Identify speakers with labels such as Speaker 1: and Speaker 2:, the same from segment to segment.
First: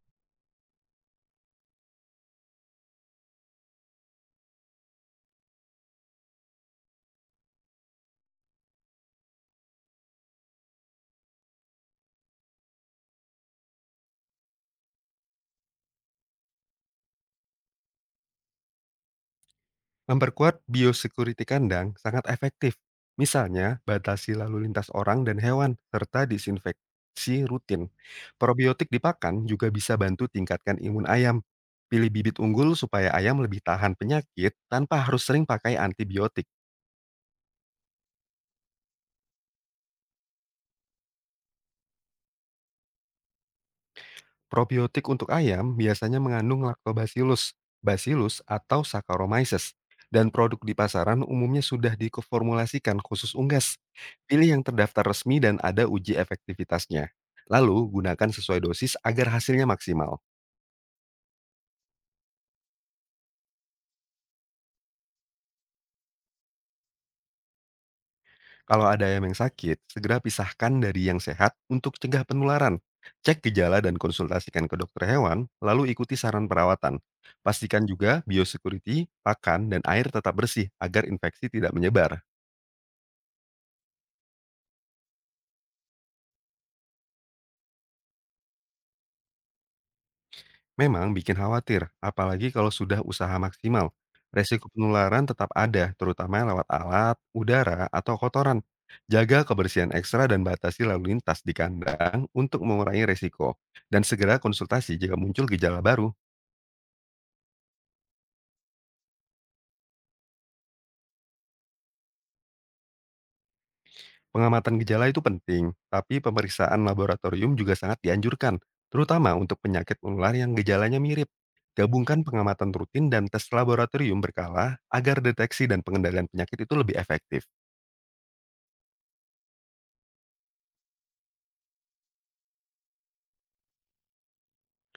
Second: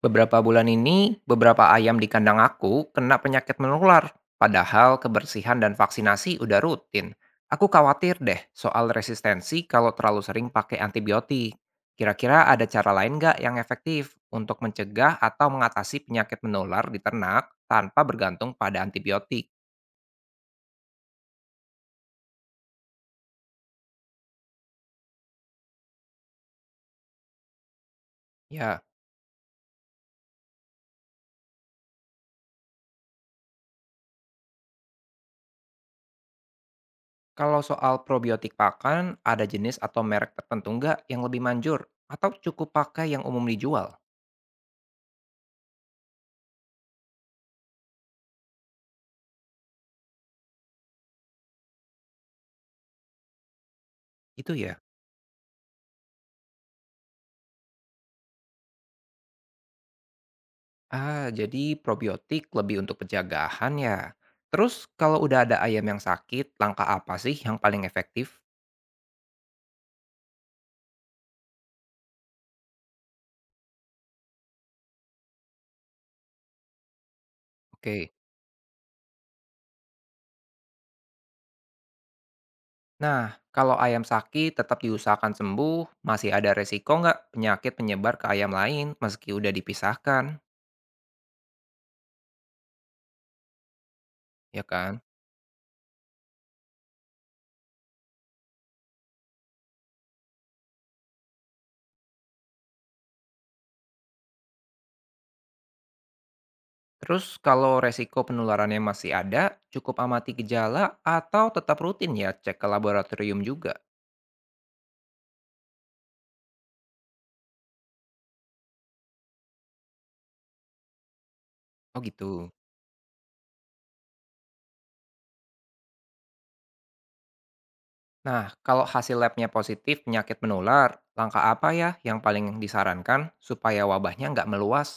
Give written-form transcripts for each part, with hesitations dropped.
Speaker 1: Beberapa bulan ini, beberapa ayam di kandang aku kena penyakit menular. Padahal kebersihan dan vaksinasi udah rutin. Aku khawatir deh soal resistensi kalau terlalu sering pakai antibiotik. Kira-kira ada cara lain nggak yang efektif untuk mencegah atau mengatasi penyakit menular di ternak tanpa bergantung pada antibiotik?
Speaker 2: Memperkuat biosecurity kandang sangat efektif. Misalnya, batasi lalu lintas orang dan hewan, serta disinfeksi rutin.
Speaker 1: Ya,
Speaker 2: Probiotik di pakan juga bisa bantu tingkatkan imun ayam. Pilih bibit unggul supaya ayam lebih tahan penyakit tanpa harus sering pakai antibiotik.
Speaker 1: kalau soal probiotik pakan, ada jenis atau merek tertentu nggak yang lebih manjur? Atau cukup pakai yang umum dijual?
Speaker 2: Probiotik untuk ayam biasanya mengandung lactobacillus, bacillus atau saccharomyces, dan produk di pasaran umumnya sudah diformulasikan khusus unggas.
Speaker 1: Itu
Speaker 2: Pilih yang
Speaker 1: ya.
Speaker 2: terdaftar resmi dan ada uji efektivitasnya. Lalu, gunakan sesuai dosis agar hasilnya maksimal.
Speaker 1: Ah, jadi probiotik lebih untuk pencegahan ya. Terus kalau udah ada ayam yang sakit, langkah apa sih yang paling efektif?
Speaker 2: Kalau ada ayam yang sakit, segera pisahkan dari yang sehat untuk cegah penularan. Cek gejala dan konsultasikan ke dokter hewan, lalu ikuti saran perawatan. Pastikan
Speaker 1: Oke.
Speaker 2: juga biosecurity, pakan, dan air tetap bersih agar infeksi tidak menyebar.
Speaker 1: Nah, kalau ayam sakit tetap diusahakan sembuh, masih ada resiko nggak penyakit menyebar ke ayam lain meski udah dipisahkan,
Speaker 2: Memang bikin khawatir, apalagi kalau sudah usaha maksimal.
Speaker 1: ya
Speaker 2: Resiko
Speaker 1: kan?
Speaker 2: penularan tetap ada, terutama lewat alat, udara, atau kotoran. Jaga kebersihan ekstra dan batasi lalu lintas di kandang untuk mengurangi resiko. Dan segera konsultasi jika muncul gejala baru.
Speaker 1: Terus kalau resiko penularannya masih ada, cukup amati gejala atau tetap rutin ya cek ke laboratorium juga.
Speaker 2: Pengamatan gejala itu penting, tapi pemeriksaan laboratorium juga sangat dianjurkan, terutama untuk penyakit menular yang gejalanya mirip.
Speaker 1: Oh
Speaker 2: Gabungkan
Speaker 1: gitu.
Speaker 2: pengamatan rutin dan tes laboratorium berkala agar deteksi dan pengendalian penyakit itu lebih efektif.
Speaker 1: Nah, kalau hasil labnya positif penyakit menular, langkah apa ya yang paling disarankan supaya wabahnya nggak meluas?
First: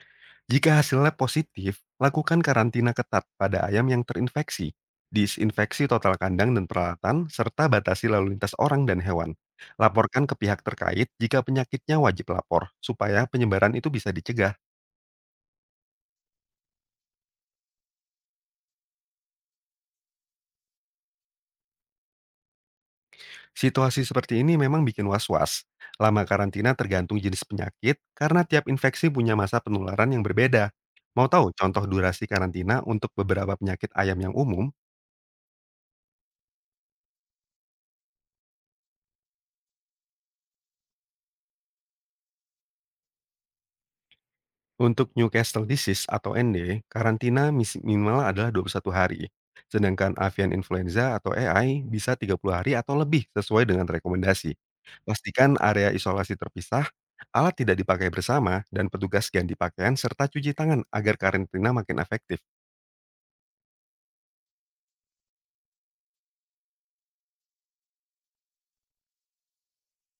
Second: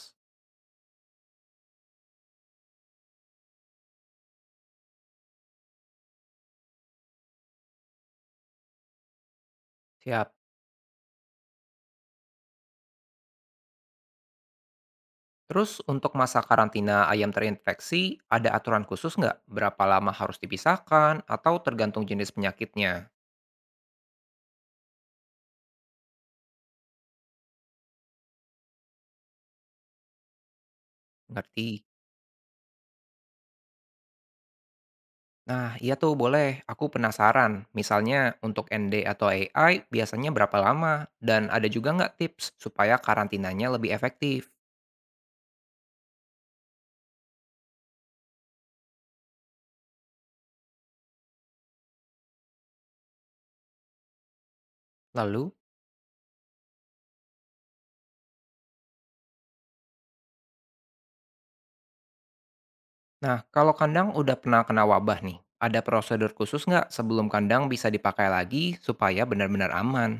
Speaker 2: Jika hasil lab positif, lakukan karantina ketat pada ayam yang terinfeksi, disinfeksi total kandang dan peralatan, serta batasi lalu lintas orang dan hewan. Laporkan
Speaker 1: Siap.
Speaker 2: ke pihak terkait jika penyakitnya wajib lapor, supaya penyebaran itu bisa dicegah.
Speaker 1: Terus untuk masa karantina ayam terinfeksi, ada aturan khusus nggak? Berapa lama harus dipisahkan atau tergantung jenis penyakitnya?
Speaker 2: Situasi seperti ini memang bikin was-was. Lama karantina tergantung jenis penyakit, karena tiap infeksi punya masa penularan yang berbeda. Mau tahu
Speaker 1: Ngerti.
Speaker 2: contoh durasi karantina untuk beberapa penyakit ayam yang umum?
Speaker 1: Nah, iya tuh boleh. Aku penasaran. Misalnya untuk ND atau AI biasanya berapa lama? Dan ada juga nggak tips supaya karantinanya lebih efektif?
Speaker 2: Untuk Newcastle disease atau ND, karantina minimal adalah 21 hari. Sedangkan avian influenza atau AI bisa 30 hari atau lebih sesuai dengan rekomendasi.
Speaker 1: Lalu?
Speaker 2: Pastikan area isolasi terpisah, alat tidak dipakai bersama, dan petugas ganti pakaian serta cuci tangan agar karantina makin efektif.
Speaker 1: Nah, kalau kandang udah pernah kena wabah nih, ada prosedur khusus nggak sebelum kandang bisa dipakai lagi supaya benar-benar aman?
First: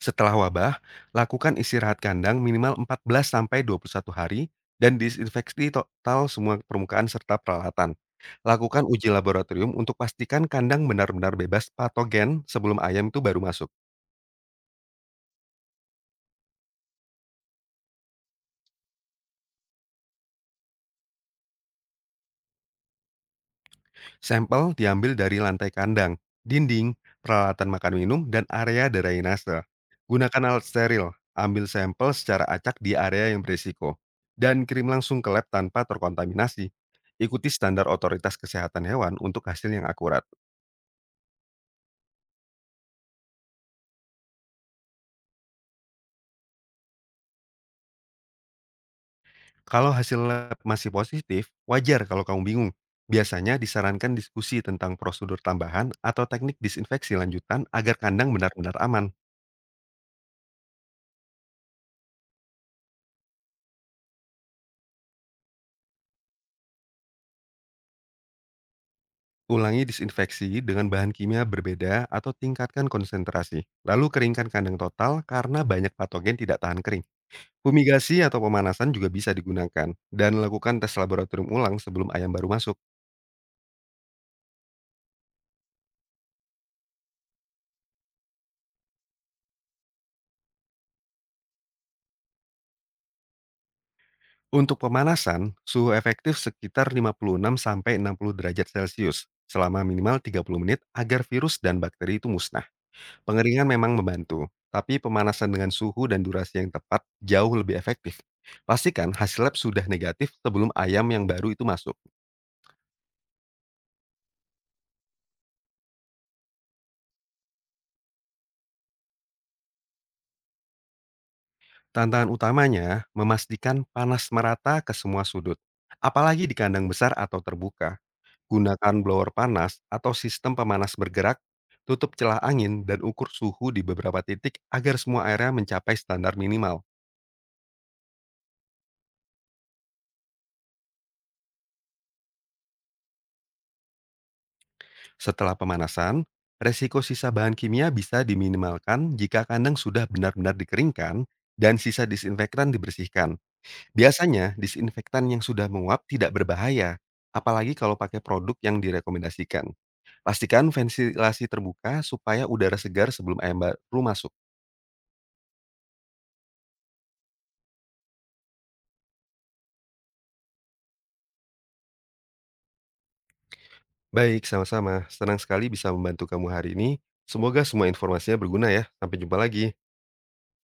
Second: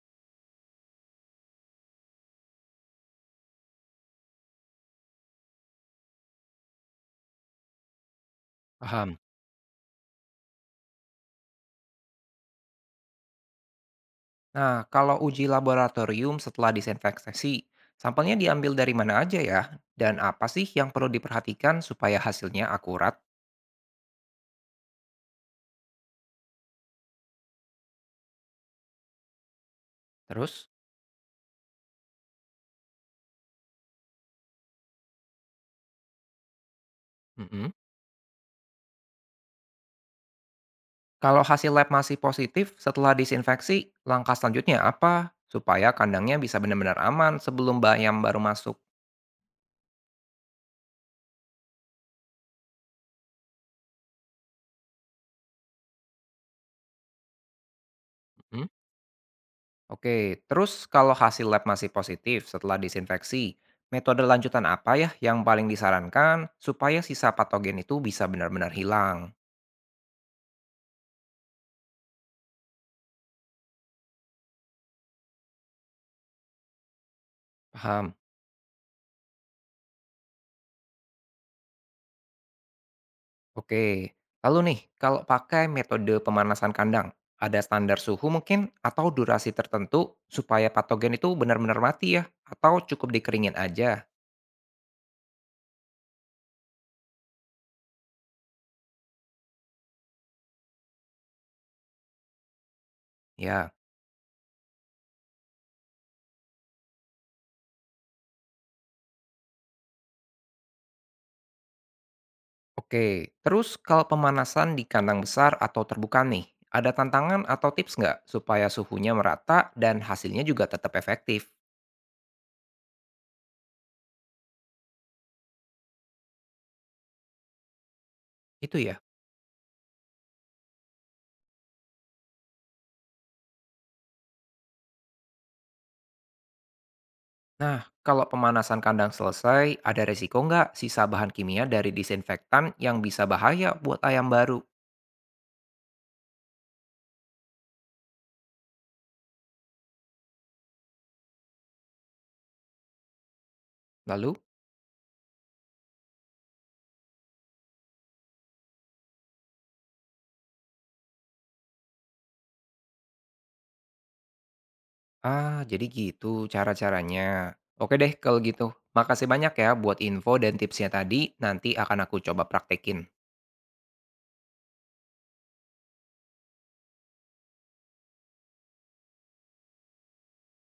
Speaker 2: Setelah wabah, lakukan istirahat kandang minimal 14-21 hari dan disinfeksi total semua permukaan serta peralatan. Lakukan uji
Speaker 1: Paham?
Speaker 2: laboratorium untuk pastikan kandang benar-benar bebas patogen sebelum ayam itu baru masuk.
Speaker 1: Nah, kalau uji laboratorium setelah disinfeksi, sampelnya diambil dari mana aja ya? Dan apa sih yang perlu diperhatikan supaya hasilnya akurat?
Speaker 2: Sampel diambil dari lantai kandang, dinding, peralatan makan minum, dan area drainase. Gunakan alat
Speaker 1: Terus?
Speaker 2: steril, ambil sampel secara acak di area yang berisiko, dan kirim langsung ke lab tanpa terkontaminasi. Ikuti
Speaker 1: Mm-mm.
Speaker 2: standar otoritas kesehatan hewan untuk hasil yang akurat.
Speaker 1: Kalau hasil lab masih positif setelah disinfeksi, langkah selanjutnya apa? Supaya kandangnya bisa benar-benar aman sebelum bayam baru masuk.
Speaker 2: Kalau hasil lab masih positif, wajar kalau kamu bingung. Biasanya disarankan diskusi tentang prosedur tambahan atau teknik disinfeksi lanjutan agar kandang benar-benar aman.
Speaker 1: Oke, terus kalau hasil lab masih positif setelah disinfeksi, metode lanjutan apa ya yang paling disarankan supaya sisa patogen itu bisa benar-benar hilang?
Speaker 2: Ulangi disinfeksi dengan bahan kimia berbeda atau tingkatkan konsentrasi. Lalu keringkan kandang total karena banyak patogen tidak tahan kering.
Speaker 1: Paham?
Speaker 2: Fumigasi atau pemanasan juga bisa digunakan dan lakukan tes laboratorium ulang sebelum ayam baru masuk.
Speaker 1: Oke. Lalu nih, kalau pakai metode pemanasan kandang, ada standar suhu mungkin atau durasi tertentu supaya patogen itu benar-benar mati ya? Atau cukup dikeringin aja?
Speaker 2: Untuk pemanasan, suhu efektif sekitar 56 sampai 60 derajat Celcius selama minimal 30 menit agar virus dan bakteri itu musnah. Pengeringan
Speaker 1: Ya.
Speaker 2: memang membantu, tapi pemanasan dengan suhu dan durasi yang tepat jauh lebih efektif. Pastikan hasil lab sudah negatif sebelum ayam yang baru itu masuk.
Speaker 1: Oke, terus kalau pemanasan di kandang besar atau terbuka nih, ada tantangan atau tips nggak supaya suhunya merata dan hasilnya juga tetap efektif?
Speaker 2: Tantangan utamanya memastikan panas merata ke semua sudut, apalagi di kandang besar atau terbuka.
Speaker 1: Itu ya.
Speaker 2: Gunakan blower panas atau sistem pemanas bergerak, tutup celah angin dan ukur suhu di beberapa titik agar semua area mencapai standar minimal.
Speaker 1: Nah, kalau pemanasan kandang selesai, ada resiko nggak sisa bahan kimia dari disinfektan yang bisa bahaya buat ayam baru?
Speaker 2: Setelah pemanasan, resiko sisa bahan kimia bisa diminimalkan jika kandang sudah benar-benar dikeringkan dan sisa disinfektan dibersihkan.
Speaker 1: Lalu?
Speaker 2: Biasanya, disinfektan yang sudah menguap tidak berbahaya, apalagi kalau pakai produk yang direkomendasikan. Pastikan ventilasi terbuka supaya udara segar sebelum ayam baru masuk.
Speaker 1: Ah, jadi gitu cara-caranya. Oke deh kalau gitu. Makasih banyak ya buat info dan tipsnya tadi, nanti akan aku coba praktekin.
Speaker 2: Baik, sama-sama. Senang sekali bisa membantu kamu hari ini. Semoga semua informasinya berguna ya. Sampai jumpa lagi.